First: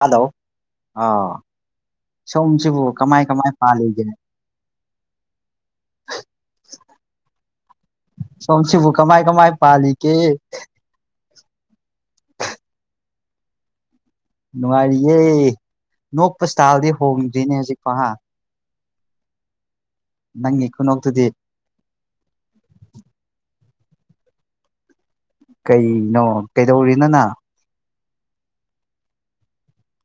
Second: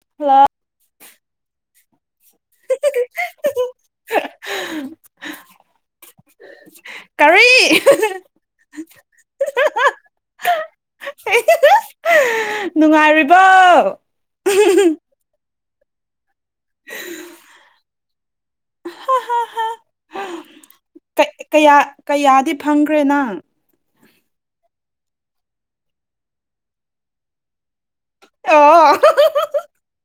Hello ꯑ ꯁꯣꯝꯁꯤꯕꯨ ꯀꯃꯥꯏ ꯀꯃꯥꯏ ꯄꯥꯜꯂꯤꯒꯦ ꯀꯔꯤ [inaudible] ꯁꯣꯝꯁꯤꯕꯨ ꯀꯃꯥꯏ ꯀꯃꯥꯏ ꯄꯥꯂꯤꯒꯦ [unintelligible] ꯅꯨꯡꯉꯥꯏꯔꯤꯕꯣ ꯅꯨꯡꯉꯥꯏꯔꯤꯌꯦ ꯅꯣꯛꯄ ꯏꯁꯇꯥꯥꯏꯜꯗꯤ ꯍꯣꯡꯗ꯭ꯔꯤꯅꯦ ꯍꯧꯖꯤꯛꯐꯥ ꯍꯥ [unintelligible] ꯅꯪꯅꯤ ꯈꯨꯅꯣꯛꯛꯇꯗꯤ ꯀꯌꯥ ꯀꯌꯥꯗꯤ ꯐꯪꯈ꯭ꯔꯦ ꯅꯪ ꯀꯩꯅꯣ ꯀꯩꯗꯧꯔꯤꯅꫭ ꯅꯪ ꯑꯣ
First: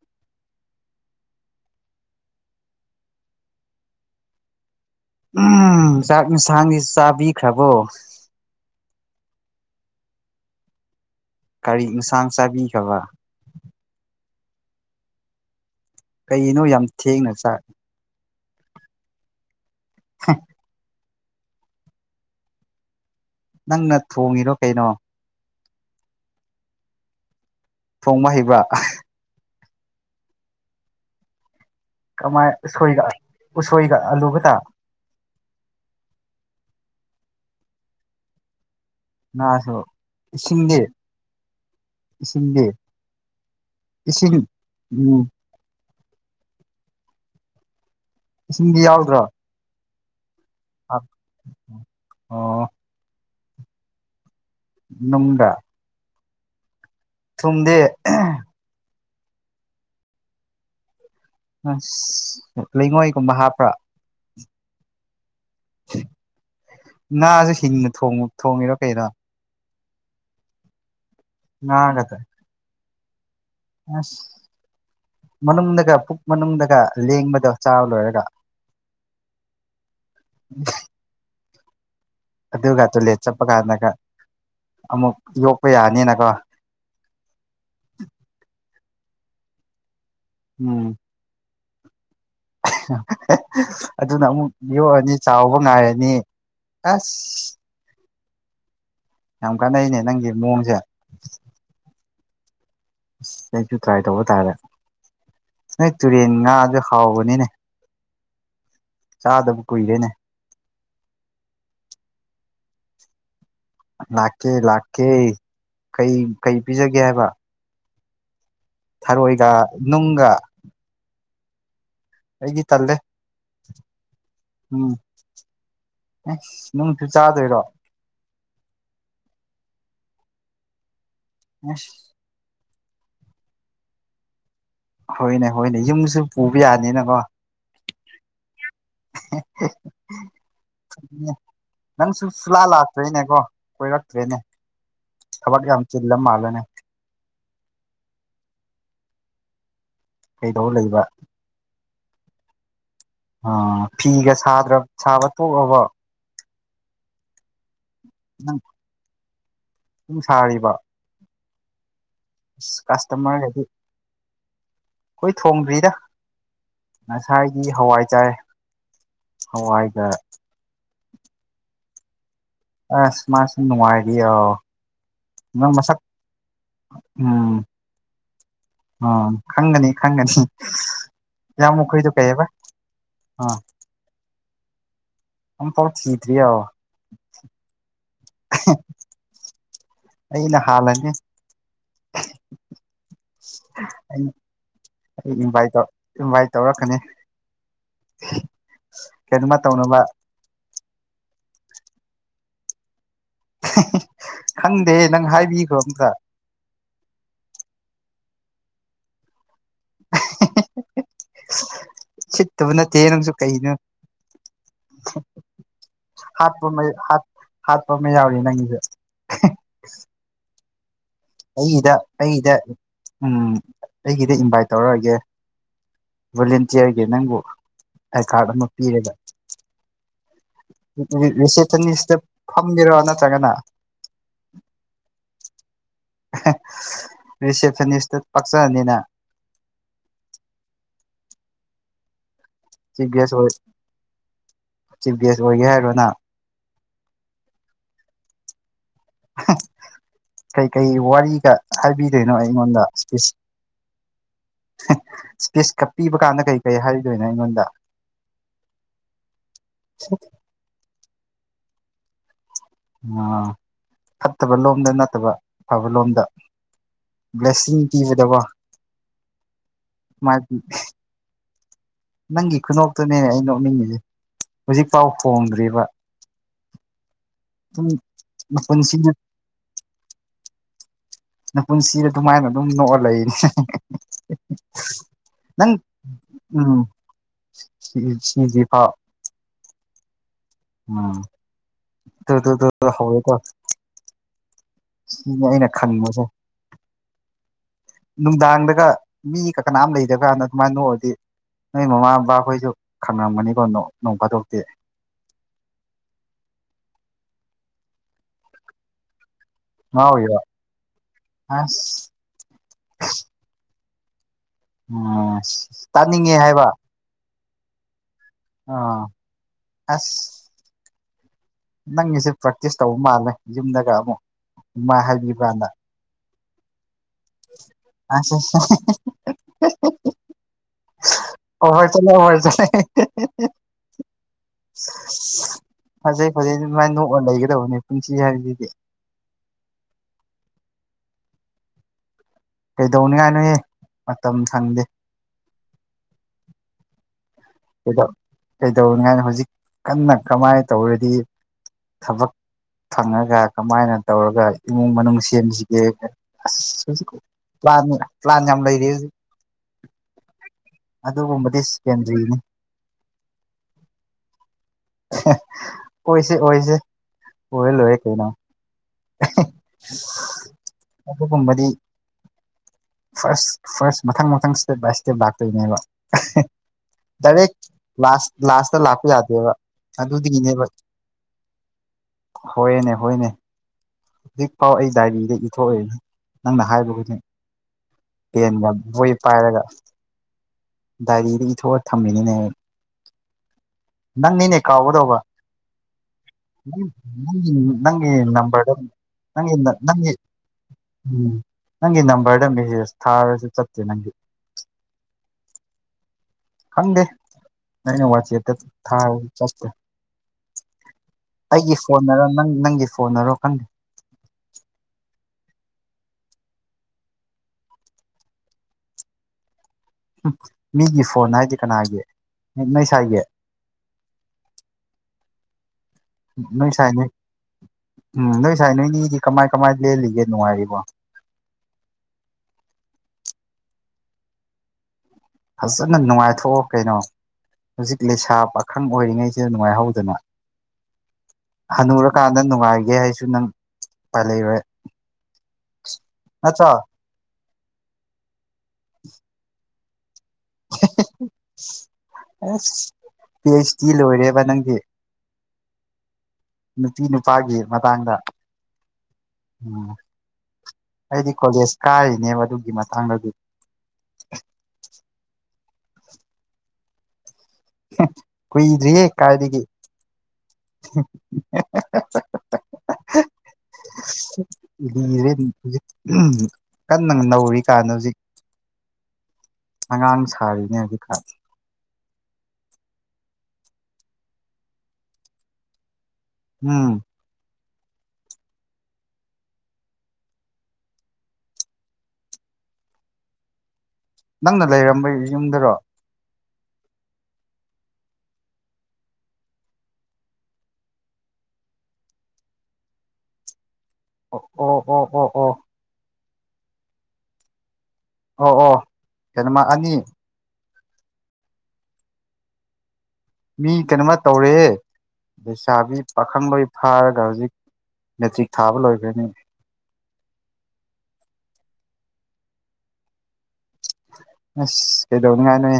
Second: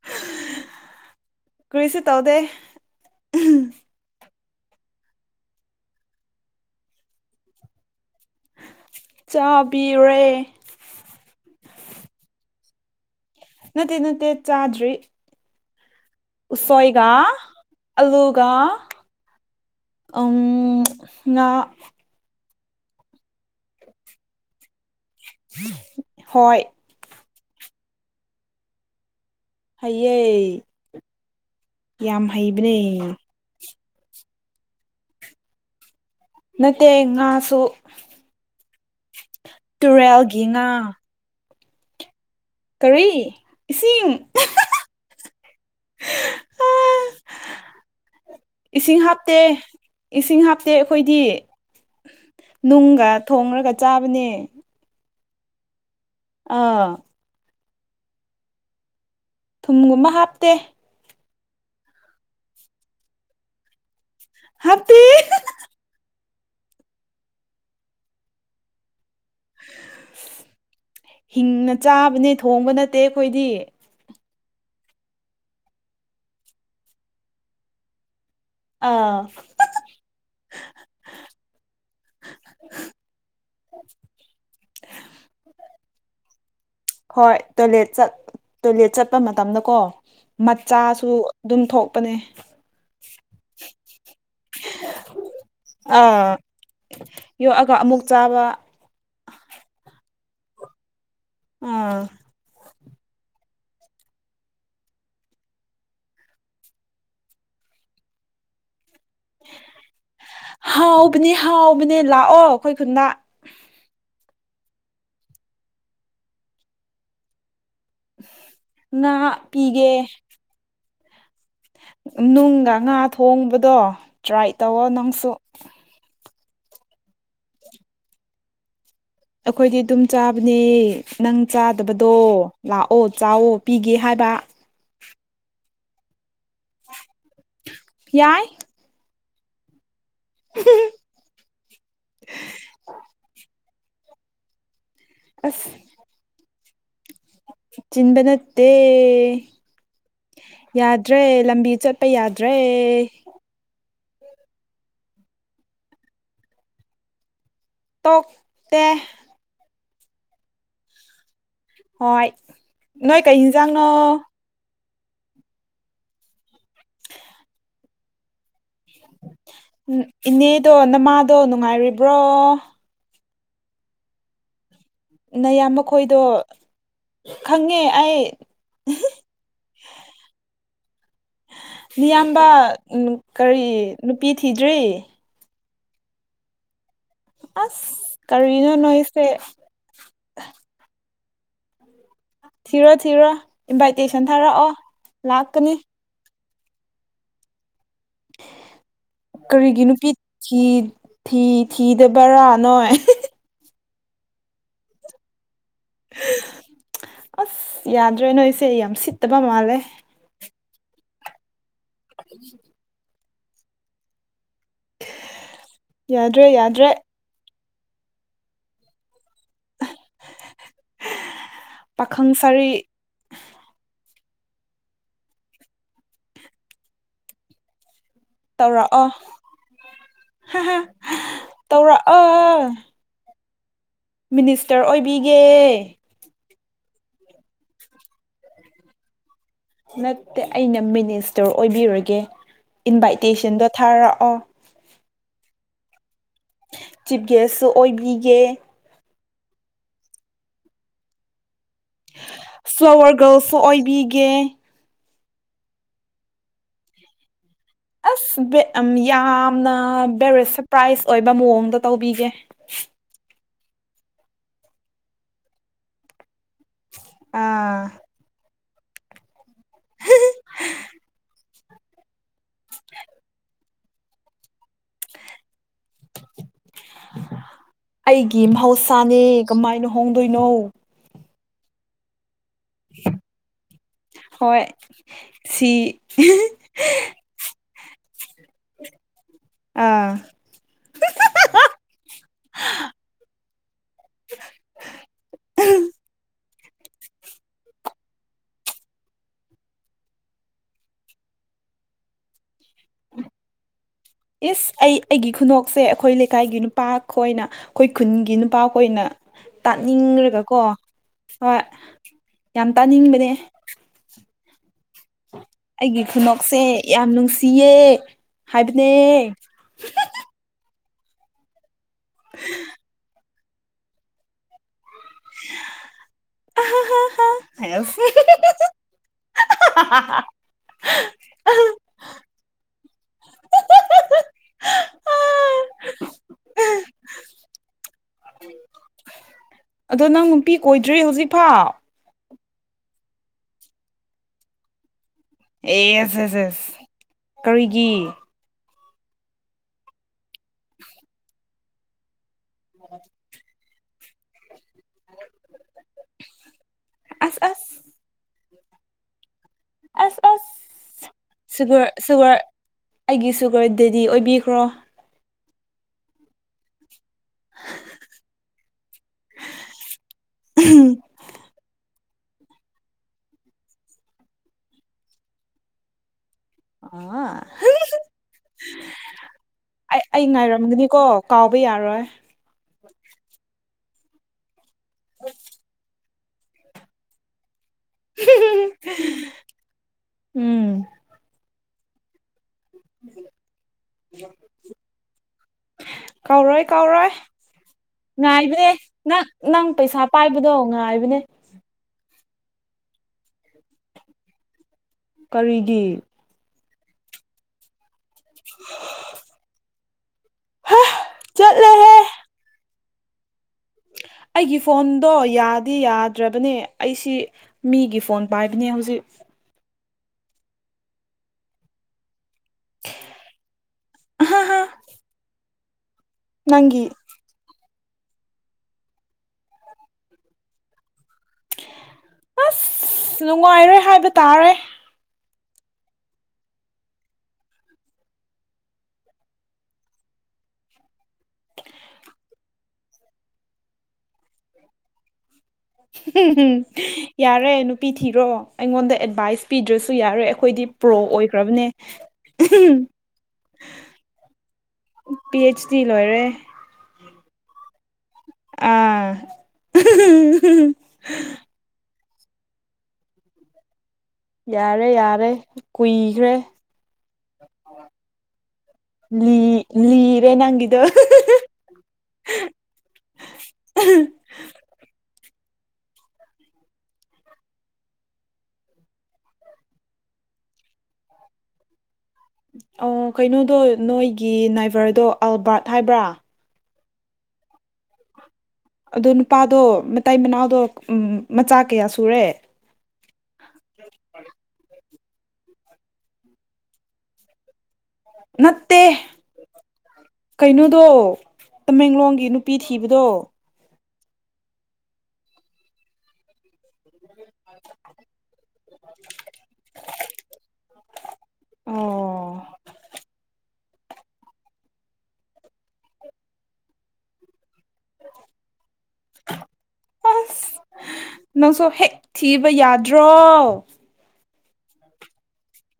[unintelligible] ꯀꯨꯔꯤꯁꯨ ꯇꯧꯗꯦ ꯎꯝ ꯆꯥꯛ ꯌꯦꯟꯁꯥꯡꯁꯤ ꯆꯥꯕꯤꯈ꯭ꯔꯕꯣ ꯆꯥꯕꯤꯔꯦ ꯀꯔꯤ ꯏꯟꯁꯥꯡ ꯆꯥꯕꯤꯒꯕ ꯅꯠꯇꯦ ꯅꯠꯇꯦ ꯆꯥꯗ꯭ꯔꯤ ꯀꯩꯅꯣ ꯌꯥꯝ ꯎꯁꯣꯏꯒ ꯊꯦꯡꯅ ꯆꯥꯛ ꯑꯂꯨꯒ ꯎꯝ ꯉꯥ ꯅꯪꯅ ꯊꯣꯡꯉꯤꯔꯣ ꯀꯩꯅꯣ ꯍꯣꯏ ꯊꯣꯡꯕ ꯍꯩꯕ ꯍꯩꯌꯦ ꯌꯥꯝ ꯀꯃꯥꯏ ꯍꯩꯕꯅꯦ ꯎꯁꯣꯏꯒ ꯎꯁꯣꯏꯒ ꯑꯂꯨꯒꯗ ꯅꯠꯇꯦ ꯉꯥꯁꯨ ꯉꯥꯁꯨ ꯇꯨꯔꯦꯜꯒꯤ ꯉꯥ ꯏꯁꯤꯡ ꯗꯦ ꯀꯔꯤ ꯏꯁꯤꯡ ꯎꯝ ꯏꯁꯤꯡꯗꯤ ꯏꯁꯤꯡ ꯌꯥꯎꯗ꯭ꯔꯣ ꯍꯥꯞꯇꯦ ꯏꯁꯤꯡ ꯍꯥꯞꯇꯦ ꯑꯩꯈꯣꯏꯗꯤ ꯑꯣ ꯅꯨꯡꯒ ꯊꯣꯡꯉꯒ ꯆꯥꯕꯅꯦ ꯅꯨꯡꯗ ꯑꯥ ꯊꯨꯝꯗꯦ [unintelligible] ꯊꯨꯝꯒꯨꯝꯕ ꯍꯥꯞꯇꯦ ꯑꯁ ꯂꯩꯉꯣꯏꯒꯨꯝꯕ ꯍꯥꯞꯄ꯭ꯔꯥ ꯍꯥꯞꯇꯦ [unintelligible] ꯉꯥꯁꯨ ꯍꯤꯡꯅ ꯊꯣꯡ ꯊꫭꯡꯉꯤꯔꯣ ꯀꯔꯣ ꯍꯤꯡꯅ ꯉꯥꯒꯗ ꯆꯥꯕꯅꯦ ꯊꯣꯡꯕ ꯅꯠꯇꯦ ꯑꯩꯈꯣꯏꯗꯤ ꯑꯁ ꯃꯅꯨꯡꯗꯒ ꯄꯨꯛ ꯃꯅꯨꯡꯗꯒ ꯂꯦꯡꯕꯗꯣ ꯆꯥꯕ ꯂꯣꯏꯔꯒ ꯑꯥ ꯑꯝ ꯑꯗꯨꯒ ꯇꯣꯏꯂꯦꯠ ꯆꯠꯄ ꯀꯥꯟꯗꯒ ꯑꯃꯨꯛ ꯌꯣꯛꯄ ꯌꯥꯅꯤꯅꯀꯣ ꯍꯣꯏ ꯇꯣꯏꯂꯦꯠ ꯆꯠ ꯇꯣꯏꯂꯦꯠ ꯆꯠꯄ ꯃꯇꯝꯗꯀꯣ ꯎꯝ ꯃꯆꯥꯁꯨ ꯑꯗꯨꯝ ꯊꯣꯛꯄꯅꯦ ꯑꯗꯨꯅ ꯑꯃꯨꯛ ꯌꯣꯛꯑꯅꯤ ꯆꯥꯎꯕ ꯉꯥꯏꯔꯅꯤ ꯑꯁ ꯆꯥꯎꯥꯕ ꯌꯥꯝ ꯀꯥꯟꯅꯩꯅꯦ ꯅꯪꯒꯤ ꯃꯑꯣꯡꯁꯦ ꯎꯝ ꯑꯁ ꯑꯩꯁꯨ ꯇ꯭ꯔꯥꯏ ꯇꯧꯕ ꯇꯥꯔꯦ ꯅꯣꯏ ꯇꯨꯔꯦꯟ ꯉꯥꯗꯣ ꯍꯥꯎꯕꯅꯤꯅꯦ ꯆꯥꯗꯕ ꯀꯨꯏꯔꯦꯅꯦ ꯍꯥꯎꯕꯅꯦ ꯍꯥꯎꯕꯅꯦ ꯂꯥꯛꯑꯣ ꯑꯩꯈꯣꯏ ꯈꯨꯟꯗ ꯂꯥꯛꯀꯦ ꯂꯥꯛꯀꯦ ꯀꯩ ꯀꯩ ꯄꯤꯖꯒꯦ ꯍꯥꯏꯕ ꯉꯥ ꯊꯔꯣꯏꯒ ꯄꯤꯒꯦ ꯅꯨꯡꯒ ꯑꯩꯗꯤ ꯅꯨꯡꯒ ꯇꯜꯂꯦ ꯉꯥ ꯊꯣꯡꯕꯗꯣ ꯇ꯭ꯔꯥꯏ ꯇꯧꯋꯣ ꯅꯪꯁꯨ ꯑꯦ ꯅꯨꯡꯁꯨ ꯆꯥꯗꯣꯏꯔꯣ ꯑꯩꯈꯣꯏꯗꯤ ꯑꯗꯨꯝ ꯆꯥꯕꯅꯦ ꯅꯪ ꯑꯦꯁ ꯆꯥꯗꯕꯗꯣ ꯂꯥꯛꯑꯣ ꯆꯥꯎꯑꯣ ꯄꯤꯒꯦ ꯍꯥꯏꯕ ꯍꯣꯏꯅꯦ ꯍꯣꯏꯅꯦ ꯌꯨꯝꯁꯨ ꯄꯨꯕ ꯌꯥꯅꯤꯅꯀꯣ ꯌꯥꯏ ꯅꯪ ꯁ ꯨꯁꯨꯂꯥꯛ ꯂꯥꯛꯇ꯭ꯔꯦꯅꯦꯀꯣ ꯀꯣꯏꯔꯛꯇ꯭ꯔꯦꯅꯦ ꯊꯕꯛꯥ ꯑꯁ ꯌꯥꯝ ꯆꯤꯟꯂ ꯃꯥꯜꯂꯦꯅꯦ ꯆꯤꯟꯗ ꯅꯠꯇꯦ ꯀꯩꯗꯧ ꯂꯩꯕ ꯌꯥꯗ꯭ꯔꯦ ꯂꯝꯕꯤ ꯆꯠ ꯑꯩ ꯌꯥꯗ꯭ꯔꯦ ꯑ ꯐꯤꯒ ꯁꯥꯗ꯭ꯔ ꯁꯥꯕ ꯇꯣꯛꯑꯕꯣ ꯇꯣꯛ ꯅꯪ ꯇꯦ [unintelligible] ꯁꯥꯔꯤꯕ ꯍꯣꯏ ꯑꯁ ꯅꯣꯏ ꯀꯩ ꯀꯁꯇꯃꯔꯒꯗꯤ ꯏꯟꯖꯥꯡꯅꯣ ꯑꯩꯈꯣꯏ ꯊꯣꯡꯗ꯭ꯔꯤꯗ ꯉꯁꯥꯏꯗꯤ ꯍꯋꯥꯏ ꯆꯥꯏꯌꯦ ꯏꯅꯦꯗꯣ ꯅꯃꯥꯗꯣ ꯅꯨꯡꯉꯥꯏꯔꯤꯕ꯭ꯔꯣ ꯑꯁ ꯃꯥꯁꯨ ꯅꯨꯡꯉꯥꯏꯔꯤꯌꯣ ꯅꯌꯥꯝꯕꯈꯣꯏꯗꯣ ꯎꯝ ꯈꯪꯉꯦ ꯑꯩ ꯑꯥ ꯈꯪꯒꯅꯤ ꯈꯪꯒꯅꯤ ꯏꯌꯥꯝꯕ ꯃꯈꯣꯏꯗꯣ ꯀꯩꯑꯕ ꯅꯌꯥꯝꯕ ꯎꯪ ꯀꯔꯤ ꯅꯨꯄꯤ ꯊꯤꯗ꯭ꯔꯤ ꯑꯝꯇ ꯊꯤꯠ꯭ꯔꯤꯌꯣ ꯑꯁ ꯀꯔꯤꯅꯣ ꯅꯣꯏꯁꯦ ꯑꯩꯅ ꯍꯥꯜꯂꯅꯤ ꯊꯤꯔꯣ ꯊꯤꯔꯣ ꯑꯩꯅ ꯏꯟꯚꯥꯏꯇꯦꯁꯟ ꯊꯥꯔꯛꯑꯣ ꯑꯩ ꯏꯟꯚꯥꯏꯠ ꯂꯥꯛꯀꯅꯤ ꯇꯧ ꯏꯟꯚꯥꯏꯠ ꯇꯧꯔꯛꯀꯅꯤ ꯀꯩꯅꯣꯃ ꯀꯔꯤꯒꯤ ꯇꯧꯅꯕ ꯅꯨꯄꯤ ꯊꯤ ꯊꯤ ꯊꯤꯗꯕꯔꯥ ꯅꯣꯏ ꯈꯪꯗꯦꯍꯦ ꯅꯪ ꯍꯥꯏꯕꯤꯒꯣ ꯑꯝꯇ [unintelligible] ꯑꯁ ꯌꯥꯗ꯭ꯔꯦ ꯅꯣꯏꯁꯦ ꯌꯥꯝ ꯁꯤꯠꯇꯕ ꯃꯥꯜꯂꯦ ꯁꯤꯠꯇꯕ ꯅꯠꯇꯦꯍꯦ ꯅꯪꯁꯨ ꯀꯩꯅꯣ [unintelligible] ꯌꯥꯗ꯭ꯔꯦ ꯍꯥꯞꯄꯨ ꯃꯩ ꯌꯥꯗ꯭ꯔꯦ ꯍꯥꯞ ꯍꯥꯠꯄꯃ ꯌꯥꯎꯔꯤ ꯅꯪꯒꯤꯗꯨ ꯑꯩꯒꯤꯗ ꯄꯥꯈꯪ ꯑꯩꯒꯤꯗ ꯁꯥꯔꯤ ꯎꯝ ꯑꯩꯒꯤꯗ ꯏꯟꯚꯥꯏꯠ ꯇꯧꯔꯛꯑꯒꯦ ꯚꯣꯂꯨꯟꯇꯤꯌꯔꯒꯤ ꯅꯪꯕꯨ ꯑꯥꯏ ꯀꯥꯔꯠ ꯑꯃꯥ ꯇꯧꯔꯛꯑꯣ ꯄꯤꯔꯒ ꯍꯥꯍꯥ [unintelligible] ꯇꯧꯔꯛꯑꯣ ꯐꯝꯒꯦꯔꯣ ꯅꯠꯇ꯭ꯔꯒꯅ ꯃꯤꯅꯤꯁꯇꯔ ꯑꯣꯏꯕꯤꯒꯦ ꯔꯤꯁꯦꯞꯁꯅꯤꯁꯇ ꯄꯛꯆꯅꯤ ꯅꯪ ꯅꯠꯇꯦ ꯑꯩꯅ ꯃꯤꯅꯤꯁꯇꯔ ꯑꯣꯏꯕꯤꯔꯣꯏꯒꯦ ꯏꯟꯚꯥꯏꯇꯦꯁꯟꯗꯣ ꯊꯥꯔꯛꯑꯣ ꯆꯤꯐ ꯒꯦꯁ ꯑꯣꯏꯒꯦ ꯍꯥꯏꯔꯣ ꯅꯪ ꯆꯤꯐ ꯒꯦꯁꯁꯨ ꯑꯣꯏꯕꯤꯒꯦ [unintelligible] ꯀꯩꯀꯩ ꯋꯥꯔꯤꯒ ꯍꯥꯏꯕꯤꯗꯣꯏꯅꯣ ꯑꯩꯉꯣꯟꯗ ꯐ꯭ꯂꯋꯔ ꯁ꯭ꯄꯤꯁ ꯒꯔꯜꯁꯨ ꯑꯣꯏꯕꯤꯒꯦ [unintelligible] ꯁ꯭ꯄꯤꯁꯀ ꯄꯤꯕ ꯀꯥꯟꯗ ꯀꯩ ꯀꯩ ꯍꯥꯏꯗꯣꯏꯅꯣ ꯑꯩꯉꯣꯟꯗ ꯑꯁ ꯕꯦꯠ ꯑꯝ ꯌꯥꯝꯅ ꯕꯦꯔꯤ ꯁꯔꯄ꯭ꯔꯥꯏꯖ ꯑꯣꯏꯕ ꯃꯑꯣꯡꯗ ꯇꯧꯕꯤꯒꯦ ꯑ ꯐꯠꯇꯕ ꯂꯣꯝꯗ ꯅꯠꯇꯕ ꯑꯐꯕ ꯂꯣꯝꯗ ꯕ꯭ꯂꯦꯁꯤꯡ ꯑꯥ ꯄꯤꯕꯗꯕ ꯃꯥꯒꯤ [unintelligible] ꯅꯪꯒꯤ ꯈꯨꯅꯣꯛꯇꯨꯅꯤꯅꯦ ꯑꯩ ꯅꯣꯛꯅꯤꯡꯉꯤꯁꯦ ꯍꯧꯖꯤꯛꯐꯥꯎ ꯍꯣꯡꯗ꯭ꯔꯤꯕ ꯑꯗꯨꯝ ꯑꯩꯒꯤ ꯅꯄꯨꯟꯁꯤꯗ ꯃꯍꯧꯁꯥꯅꯦ ꯀꯃꯥꯏꯅ ꯍꯣꯡꯗꯣꯏꯅꯣ ꯅꯄꯨꯟꯁꯤꯗ ꯑꯗꯨꯃꯥꯏꯅ ꯑꯗꯨꯝ ꯅꯣꯛꯑ ꯂꯩ__ ꯍꯣꯏ [unintelligible] [unintelligible] ꯅꯪ ꯁꯤ ꯎꯝ ꯁꯤ ꯑ ꯁꯤꯗ꯭ꯔꯤꯐꯥꯎ ꯑꯥ [unintelligible] ꯇꯣ ꯇꯣ ꯗꯣ ꯗꯣ ꯍꯧꯔꯦꯇꯣ [unintelligible] ꯁꯤꯅꯦ ꯑꯩꯅ ꯈꯪꯕꯁꯦ ꯅꯨꯡꯗꯥꯡꯗꯒ ꯃꯤꯀꯥ ꯀꯅꯥꯝ ꯂꯩꯇꯕ ꯀꯥꯟꯗ ꯑꯗꯨꯃꯥꯏ ꯅꯣꯛꯑꯗꯤ ꯅꯣꯏ ꯃꯃꯥ ꯕꯥꯕꯥꯈꯣꯏꯁꯨ ꯈꯪꯔꯝꯒꯅꯤꯀꯣ ꯅꯣꯛ__ ꯏꯁ ꯑꯩ ꯑꯩꯒꯤ ꯈꯨꯅꯣꯛꯁꯦ ꯑꯩꯈꯣꯏ ꯂꯩꯀꯥꯏꯒꯤ ꯅꯨꯄꯥꯈꯣꯏꯅ ꯑꯩꯈꯣꯏ ꯈꯨꯟꯒꯤ ꯅꯨꯄꯥꯈꯣꯏꯅ ꯉꯥꯎꯔꯤꯕ ꯇꯥꯅꯤꯡꯔꯒꯀꯣ ꯐꯥ ꯑꯁ ꯌꯥꯝ ꯇꯥꯅꯤꯡꯕꯅꯦ [unintelligible] ꯑꯩꯒꯤ ꯈꯨꯅꯣꯛꯁꯦ ꯍꯥꯏꯕ ꯌꯥꯝ ꯅꯨꯡꯁꯤꯌꯦ ꯍꯥꯏꯕꯅꯦ ꯑꯥ [unintelligible] ꯑꯁ ꯅꯪꯒꯤꯁꯦ ꯄ꯭ꯔꯦꯛꯇꯤꯁ ꯇꯧꯕ ꯃꯥꯜꯂꯦ ꯌꯨꯝꯗꯒ ꯑꯃꯨꯛ ꯑꯃꯥꯏ ꯍꯥꯏꯕꯤꯕ꯭ꯔꯥꯅ ꯑꯁ [unintelligible] [unintelligible] [unintelligible] ꯐꯖꯩ ꯐꯖꯩ ꯑꯗꯨꯃꯥꯏ ꯅꯣꯛꯑ ꯂꯩꯒꯗꯧꯕꯅꯤ ꯄꯨꯟꯁꯤ ꯍꯥꯏꯁꯤꯗꯤ ꯑꯗꯣ ꯅꯪ ꯅꯨꯄꯤ ꯀꯣꯏꯗ꯭ꯔꯤ ꯍꯧꯖꯤꯛꯐꯥꯎ ꯀꯩꯗꯧꯅꯤꯉꯥꯏꯅꯣꯍꯦ ꯃꯇꯝ ꯁꯪꯗꯦ ꯑꯦꯁ ꯑꯦꯁ ꯑꯦꯁ ꯀꯔꯤꯒꯤ ꯀꯩꯗꯧꯅꯤꯉꯥꯏꯅꯣ ꯍꯧꯖꯤꯛ ꯀꯟꯅ ꯀꯃꯥꯏꯅ ꯇꯧꯔꯗꯤ ꯊꯕꯛ ꯐꯪꯉꯒ ꯀꯃꯥꯏꯅ ꯇꯧꯔꯒ ꯏꯃꯨꯡ ꯃꯅꯨꯡ ꯁꯦꯝꯁꯤ__ ꯒꯦꯅ ꯑꯁ ꯍꯧꯖꯤꯛꯇꯤ ꯑꯁ ꯑꯁ ꯄ꯭ꯂꯥꯟ ꯄ꯭ꯂꯥꯟ ꯌꯥꯝ ꯂꯩꯔꯤꯌꯦ ꯍꯧꯖꯤꯛ__ ꯑꯁ ꯑꯁ ꯑꯗꯨꯒꯨꯝꯕꯗꯤ ꯁꯨꯒꯔ ꯁꯦꯀꯦꯟꯗ꯭ꯔꯤꯅꯦ ꯁꯨꯒꯔ ꯑꯩꯒꯤ ꯁꯨꯒꯔ ꯗꯦꯗꯤ ꯑꯣꯏꯕꯤꯈ꯭ꯔꯣ [unintelligible] ꯑꯣꯏꯁꯦ ꯑꯣꯏꯁꯦ ꯑꯣꯏꯔ ꯂꯣꯏꯔꯦ ꯀꯩꯅꯣ [unintelligible] ꯑꯗꯨꯒꯨꯝꯕꯗꯤ ꯐꯥꯔꯁ ꯐꯥꯔꯁ ꯃꯊꯪ ꯃꯊꯪ ꯁ꯭ꯇꯦꯞ ꯕꯥꯏ ꯁ꯭ꯇꯦꯞ ꯂꯥꯛꯇꯣꯏꯅꯦꯕ ꯑꯥ ꯗꯥꯏꯔꯦꯛ ꯂꯥꯁ ꯂꯥꯁꯇ ꯂꯥꯛꯄ ꯌꯥꯗꯦꯕ ꯑꯩ ꯑꯩ ꯑꯗꯨꯗꯒꯤꯅꯦꯕ ꯉꯥꯏꯔꯝꯒꯅꯤꯀꯣ ꯀꯥꯎꯕ ꯌꯥꯔꯣꯏ ꯍꯣꯏꯅꯦ ꯍꯣꯏꯅꯦ ꯍꯧꯖꯤꯛꯐꯥꯎ ꯑꯩ ꯗꯥꯏꯔꯤꯗ ꯏꯊꯣꯛꯔꯤꯅꯤ ꯅꯪꯅ ꯍꯥꯏꯕ ꯈꯨꯗꯤꯡ ꯄꯦꯟꯒ ꯕꯣꯏ ꯄꯥꯏꯔꯒ ꯎꯝ ꯗꯥꯏꯔꯤꯗ ꯏꯊꯣꯛ ꯑꯣꯏ ꯊꯝꯃꯤꯅꯤꯅꯦꯍꯦ [unintelligible] ꯅꯪꯅꯤꯅꯦ ꯀꯥꯎꯒꯗꯧꯕ ꯀꯧꯔꯣꯏ ꯀꯧꯔꯣꯏ ꯅꯪ ꯉꯥꯏꯕꯅꯦ ꯅꯝꯕ꯭ꯔꯪ ꯅꯪ ꯅꯪ ꯄꯩꯁꯥ ꯅꯪꯒꯤ ꯄꯥꯏꯕꯗꯣ ꯉꯥꯏꯕꯅꯦ ꯎꯝ ꯅꯪꯒꯤ ꯅꯝꯕꯔꯗ ꯃꯦꯁꯦꯖ ꯊꯥꯔꯁꯨ ꯆꯠꯇꯦ ꯅꯪꯒꯤ ꯀꯔꯤꯒꯤ ꯈꯪꯗꯦ ꯑꯩꯅꯥ ꯋꯥꯆꯦꯄ ꯊꯔꯁꯨ ꯆꯥꯇꯦ꯫ ꯑꯩꯒꯤ ꯆꯠꯂꯦꯍꯦ ꯐꯣꯟꯅꯔꯣ ꯅꯪ ꯅꯪꯒꯤ ꯐꯣꯟꯅꯔꯣ ꯈꯪꯗꯦ꯫ ꯑꯩꯒꯤ ꯐꯣꯟꯗꯣ ꯌꯥꯗꯤ ꯌꯥꯗ꯭ꯔꯕꯅꯦ ꯑꯩꯁꯤ ꯃꯤꯒꯤ ꯐꯣꯟ ꯄꯥꯏꯕꯅꯦ ꯍꯧꯖꯤꯛ ꯃꯤꯒꯤ ꯐꯣꯟ ꯍꯥꯏꯗꯤ ꯀꯅꯥꯒꯤ ꯅꯣꯏ ꯁꯥꯏꯒꯤ꯫ ꯍꯥ ꯍ ꯅꯣꯏ ꯁꯥꯏ ꯅꯣꯏ ꯎꯝ ꯅꯣꯏ ꯁꯥꯏ ꯅꯣꯏꯅꯤꯗꯤ ꯀꯃꯥꯏ ꯀꯃꯥꯏ ꯂꯦꯜꯂꯤꯒꯦ ꯅꯨꯡꯉꯥꯏꯔꯤꯕꯣ꯫ ꯑꯁ ꯅꯨꯡꯉꯥꯏꯔꯦ ꯍꯥꯏꯕ ꯇꯥꯔꯦ꯫ ꯐꯖꯅ ꯅꯨꯡꯉꯥꯏꯊꯣꯛꯑꯣ ꯀꯩꯅꯣ ꯍꯧꯖꯤꯛ ꯂꯩꯁꯥ ꯄꯥꯈꯪ ꯑꯣꯏꯔꯤꯉꯩꯁꯤꯗ ꯅꯨꯡꯉꯥꯏꯍꯧꯗꯅ ꯍꯅꯨꯔꯀꯥꯟꯗ ꯅꯨꯡꯉꯥꯏꯒꯦ ꯍꯥꯏꯁꯨ ꯅꯪ ꯄ ꯂꯩꯔꯣꯏ ꯝ ꯅꯠꯇ꯭ꯔꯣ ꯌꯥꯔꯦ ꯅꯨꯄꯤ ꯊꯤꯔꯣ ꯑꯩꯉꯣꯟꯗ ꯑꯦꯗꯚꯥꯏꯁ ꯄꯤꯗ꯭ꯔꯁꯨ ꯌꯥꯔꯣꯏ ꯑꯩꯈꯣꯏꯗꯤ ꯄ꯭ꯔꯣ ꯑꯣꯏꯈ꯭ꯔꯕꯅꯦ꯫ ꯑꯁ ꯄꯤ ꯑꯩꯆ ꯗꯤ ꯂꯣꯏꯔꯦꯕ ꯅꯪꯗꯤ ꯄꯤ ꯑꯩꯆ ꯗꯤ ꯂꯣꯏꯔꯦ꯫ ꯅꯨꯄꯤ ꯅꯨꯄꯥꯒꯤ ꯃꯇꯥꯡꯗ ꯑ ꯎꯝ ꯑꯩꯗꯤ ꯀꯣꯂꯦꯖ ꯀꯥꯔꯤꯅꯦꯕ ꯑꯗꯨꯒꯤ ꯃꯇꯥꯡꯗꯗꯤ ꯌꯥꯔꯦ ꯌꯥꯔꯦ ꯀꯨꯏꯈ꯭ꯔꯦ꯫ ꯀꯨꯏꯗ꯭ꯔꯤꯌꯦ ꯂꯤ ꯀꯥꯏꯗꯒꯤ꯫ ꯂꯤꯔꯦ ꯅꯪꯒꯤꯗꯣ [inaudible] ꯂꯤꯔꯦ ꯍꯧꯖꯤꯛ ꯀꯟꯅ ꯅꯧꯔꯤ ꯀꯥꯟꯗ ꯍꯧꯖꯤꯛ ꯑꯉꯥꯡ ꯁꯥꯔꯤꯅꯦ ꯍꯧꯖꯤꯛ ꯈꯅ ꯀꯩꯅꯣꯗꯣ ꯅꯣꯏꯒꯤ ꯅꯥꯏꯚꯔꯗꯣ ꯑꯜꯕꯥꯔꯠ ꯍꯥꯏꯕ꯭ꯔꯥ ꯎꯝ ꯑꯗꯣ ꯅꯨꯄꯥꯗꯣ ꯃꯇꯩ ꯃꯅꯥꯎꯗꯣ ꯃꯆꯥ ꯀꯌꯥ ꯁꯨꯔꯦ꯫ ꯅꯪꯅ ꯂꯩꯔꯝꯕ ꯌꯨꯝꯗꯔꯣ [inaudible] ꯅꯠꯇꯦ꯫ ꯀꯩꯅꯣꯗꯣ ꯇꯃꯦꯡꯂꯣꯡꯒꯤ ꯅꯨꯄꯤ ꯊꯤꯕꯗꯣ꯫ ꯑꯣ ꯑꯣ ꯑꯣꯣ ꯑꯣꯣ ꯑꯣ [inaudible] ꯑꯣ ꯑꯣ ꯀꯩꯅꯣꯃ ꯑꯅꯤ꯫ ꯑꯣ ꯃꯤ ꯀꯩꯅꯣꯃ ꯇꯧꯔꯦ ꯂꯩꯩꯁꯥꯕꯤ ꯄꯥꯈꯪꯕꯩ ꯐꯥꯔꯒ ꯍꯧꯖꯤꯛ ꯃꯦꯇ꯭ꯔꯤꯛ ꯊꯥꯕ ꯂꯣꯏꯈ꯭ꯔꯅꯤ꯫ ꯑꯁ ꯅꯪꯁꯨ ꯍꯦꯛ ꯊꯤꯕ ꯌꯥꯗ꯭ꯔꯣ꯫ ꯑꯁ ꯀꯩꯗꯧꯅꯤꯡꯉꯥꯏꯅꯣꯌꯦ꯫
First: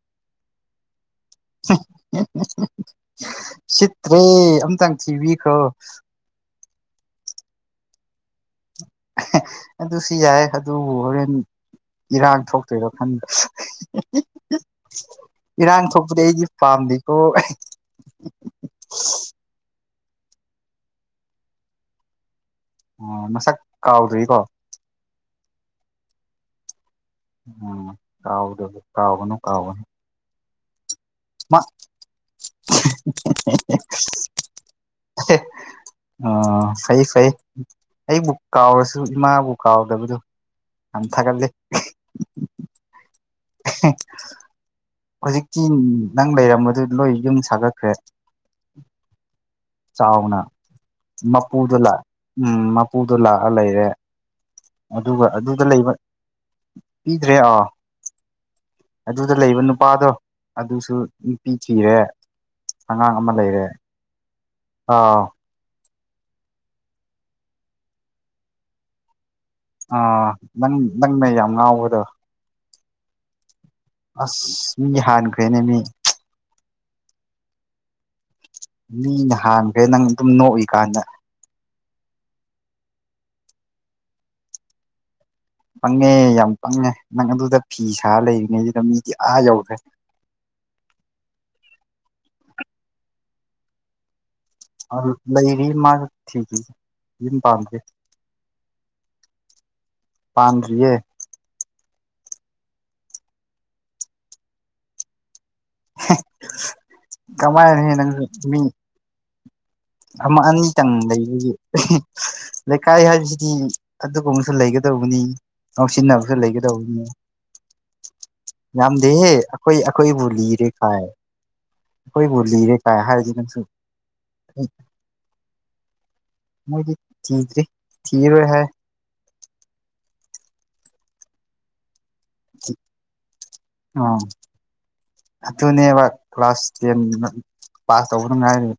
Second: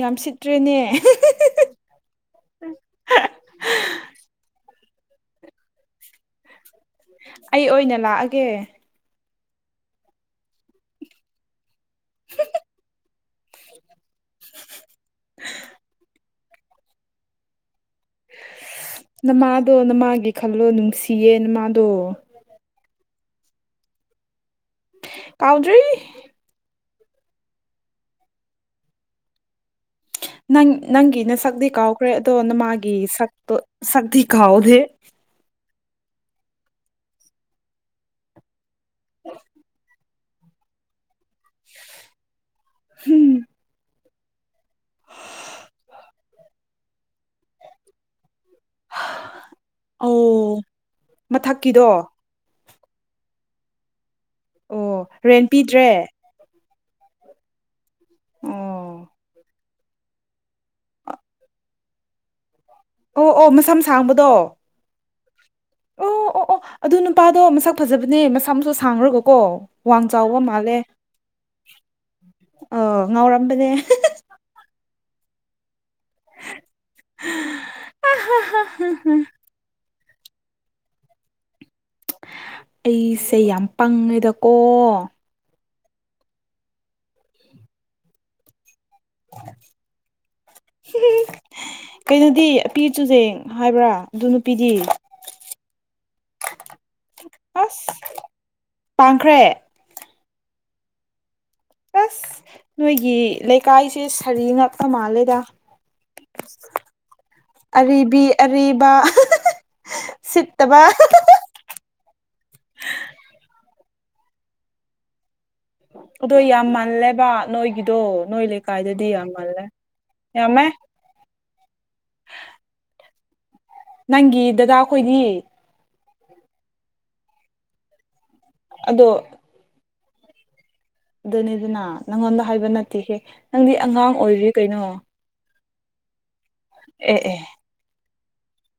ꯌꯥꯝ ꯁꯤꯠꯇ꯭ꯔꯦꯅꯦ꯫ ꯁꯤꯠꯇ꯭ꯔꯦ ꯑꯝꯇꯪ ꯊꯤꯕꯤꯈ꯭ꯔꯣ꯫ ꯑꯩ ꯑꯣꯏꯅ ꯂꯥꯛꯑꯒꯦ꯫ ꯑꯗꯨꯁꯨ ꯌꯥꯏ ꯑꯗꯨꯕꯨ ꯍꯣꯔꯦꯟ ꯏꯔꯥꯡ ꯊꯣꯛꯇꯣꯏꯔꯣ ꯈꯟꯕ ꯏꯔꯥꯡ ꯊꯣꯛꯄꯗꯤ ꯑꯩꯗꯤ ꯄꯥꯝꯗꯦꯀꯣ ꯅꯃꯥꯗꯣ ꯅꯃꯥꯒꯤ ꯈꯜꯂꯣ ꯅꯨꯡꯁꯤꯌꯦ ꯅꯃꯥꯗꯣ ꯑꯣ ꯃꯁꯛ ꯀꯥꯎꯗ꯭ꯔꯤꯀꯣ ꯀꯥꯎꯗ꯭ꯔꯤ꯫ ꯎꯝ ꯀꯥꯎꯗ ꯀꯥꯎꯅꯨ ꯀꯥꯎꯅꯨ꯫ ꯅꯪ ꯅꯪꯒꯤ ꯅꯁꯛꯇꯤ ꯀꯥꯎꯈ꯭ꯔꯦ ꯑꯗꯣ ꯅꯃꯥꯒꯤ ꯁꯛꯇꯣ ꯁꯛꯇꯤ ꯀꯥꯎꯗꯦ ꯑ ꯐꯩꯌꯦ ꯐꯩꯌꯦ ꯑꯩꯕꯨ ꯀꯥꯎꯔꯁꯨ ꯏꯃꯥꯕꯨ ꯀꯥꯎꯗꯕꯗꯨ ꯌꯥꯝ ꯊꯥꯒꯠꯂꯦ ꯍꯨꯝ [unintelligible] ꯍꯧꯖꯤꯛꯇꯤ ꯅꯪ ꯂꯩꯔꯝꯕꯗꯨ ꯂꯣꯏ ꯌꯨꯝ ꯁꯥꯒꯠꯈ꯭ꯔꯦ ꯆꯥꯎꯅꯥ ꯑꯣ ꯃꯄꯨꯗꯨꯂꯥꯛ ꯃꯊꯛꯀꯤꯗꯣ ꯎꯝ ꯃꯄꯨꯗꯣ ꯂꯥꯛꯑ ꯂꯩꯔꯦ ꯑꯣ ꯑꯗꯨꯒ ꯔꯦꯟ ꯑꯗꯨꯗ ꯂꯩꯕ ꯄꯤꯗ꯭ꯔꯦ ꯄꯤꯗ꯭ꯔꯦ ꯑꯥ ꯑꯣ ꯑꯗꯨꯗ ꯂꯩꯕ ꯅꯨꯞ ꯄꯥꯗꯣ ꯑꯗꯨꯁꯨ ꯅꯨꯄꯤ ꯊꯤꯔꯦ ꯑꯉꯥꯡ ꯑꯣ ꯑꯃ ꯑꯣ ꯂꯩꯔꯦ ꯃꯁꯝ ꯁꯥꯡꯕꯗꯣ ꯑꯥ ꯑꯣ ꯑꯣ ꯑꯣ ꯑꯗꯨ ꯅꯨꯄꯥꯗꯣ ꯃꯁꯛ ꯐꯖꯕꯅꯦ ꯃꯁꯝꯁꯨ ꯁꯥꯡꯔꯒꯀꯣ ꯋꯥꯡ ꯑꯥ ꯆꯥꯎꯕ ꯅꯪ ꯅꯪꯅ ꯌꯥꯝ ꯉꯥꯎꯕꯗꯣ ꯑꯣ ꯉꯥꯎꯔꯝꯕꯅꯦ ꯑꯁ ꯃꯤ ꯍꯥꯟꯈ꯭ꯔꯦꯅꯦ ꯃꯤ ꯃꯤꯅ ꯍꯥꯟꯈ꯭ꯔꯦ ꯅꯪ ꯑꯗꯨꯝ ꯅꯣꯛꯏꯀꯥꯟꯗ ꯑꯩꯁꯦ ꯌꯥꯝ ꯄꯪꯉꯦꯗꯀꯣ ꯄꯪꯉꯦ ꯌꯥꯝ ꯄꯪꯉꯦ ꯅꯪ ꯑꯗꯨꯗ ꯐꯤ ꯁꯥ ꯂꯩꯔꯤꯉꯩꯁꯤꯗ ꯃꯤꯗꯤ ꯑꯥ ꯌꯧꯈ꯭ꯔꯦ ꯀꯩꯅꯣꯗꯤ ꯑꯄꯤ ꯆꯨꯖꯦꯡ ꯍꯥꯏꯕ꯭ꯔꯥ ꯑꯗꯨꯅꯨꯞ ꯑ ꯂꯩꯔꯤ ꯃꯥꯖꯨ ꯊꯤꯗ꯭ꯔꯤ ꯌꯨꯝ ꯄꯥꯝꯗ꯭ꯔꯤ ꯑꯁ ꯄꯥꯡꯈ꯭ꯔꯦ ꯄꯥꯟꯗ꯭ꯔꯤꯌꯦ ꯑꯁ ꯅꯣꯏꯒꯤ ꯂꯩꯀꯥꯏꯁꯦ ꯁꯥꯔꯤ ꯉꯥꯛꯇ ꯃꯥꯜꯂꯦꯗ ꯀꯃꯥꯏꯅ ꯅꯪꯁꯨ ꯑꯔꯤꯕꯤ ꯃꯤ ꯑꯔꯤꯕ ꯑꯃ ꯁꯤꯠꯇꯕ ꯑꯅꯤꯇꯪ ꯂꯩꯔꯤꯌꯤ ꯂꯩꯀꯥꯏ ꯍꯥꯏꯕꯁꯤꯗꯤ ꯑꯗꯨꯒꯨꯝꯕꯁꯨ ꯂꯩꯒꯗꯧꯕꯅꯤ ꯉꯧꯁꯤꯟꯅꯕꯁꯨ ꯑꯗꯣ ꯌꯥꯝ ꯂꯩꯒꯗꯧꯕꯅꯦ ꯃꯥꯜꯂꯦꯕ ꯅꯣꯏꯒꯤꯗꯣ ꯅꯣꯏ ꯂꯩꯀꯥꯏꯗꯗꯤ ꯌꯥꯝ ꯌꯥꯝꯗꯦꯍꯦ ꯃꯥꯜꯂꯦ ꯑꯈꯣꯏ ꯑꯈꯣꯏꯕꯨ ꯂꯤꯔꯦ ꯌꯥꯝꯃꯦ ꯍꯥꯏ ꯑꯈꯣꯏꯕꯨ ꯂꯤꯔꯦ ꯀꯥꯏ ꯍꯥꯏꯔꯗꯤ ꯅꯪꯁꯨ ꯅꯪꯒꯤ ꯗꯥꯗꯥ ꯈꯣꯏꯗꯤ ꯃꯣꯏꯗꯤ ꯊꯤꯗ꯭ꯔꯤ ꯊꯤꯔꯔꯣꯏ ꯍꯥꯏ ꯑꯗꯣ ꯑꯗꯨꯅꯤꯗꯅ ꯅꯪꯉꯣꯟꯗ ꯍꯥꯏꯕ ꯅꯠꯇꯦꯍꯦ ꯅꯪꯗꯤ ꯑꯉꯥꯡ ꯑꯥ ꯑꯣꯏꯔꯤ ꯀꯩꯅꯣ ꯑꯗꯨꯅꯦꯕ ꯀ꯭ꯂꯥꯁ ꯇꯦꯟ ꯑꯦ ꯅ ꯑꯦ ꯄꯥꯁ ꯇꯧꯕꯅ ꯉꯥꯏꯔꯤ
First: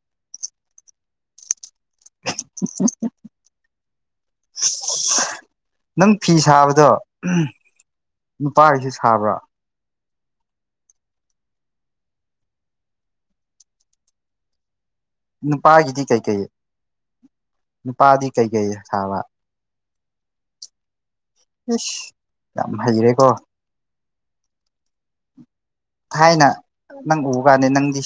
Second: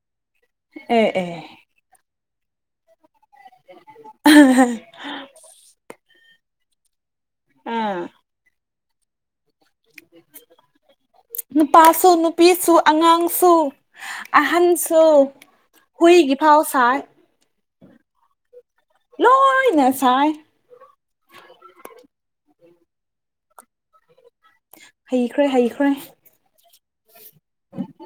ꯑꯦ ꯑꯦ [unintelligible] [unintelligible] ꯅꯪ ꯐꯤ ꯁꯥꯕꯗꯣ ꯎꯝ ꯎꯝ ꯅꯨꯄꯥꯒꯤꯁꯨ ꯁꯥꯕ꯭ꯔꯥ [inaudible] ꯅꯨꯄꯥꯁꯨ ꯅꯨꯄꯤꯁꯨ ꯑꯉꯥꯡꯁꯨ ꯑꯍꯟꯁꯨ ꯅꯨꯄꯥꯒꯤꯗꯤ ꯍꯨꯏꯒꯤ ꯀꯩꯀꯩ ꯐꯥꯎ ꯁꯥꯏ ꯅꯨꯄꯥꯗꯤ ꯀꯩ ꯀꯩ ꯁꯕꯥ ꯂꯣꯏꯅ ꯁꯥꯏ ꯏꯁ ꯌꯥꯝ ꯍꯩꯔꯦꯀꯣ ꯍꯩꯈ꯭ꯔꯦ ꯍꯩꯈ꯭ꯔꯦ ꯑꯩꯅ ꯅꯪꯕꯨ ꯎꯒꯅꯤ ꯅꯪꯗꯤ ꯁꯤ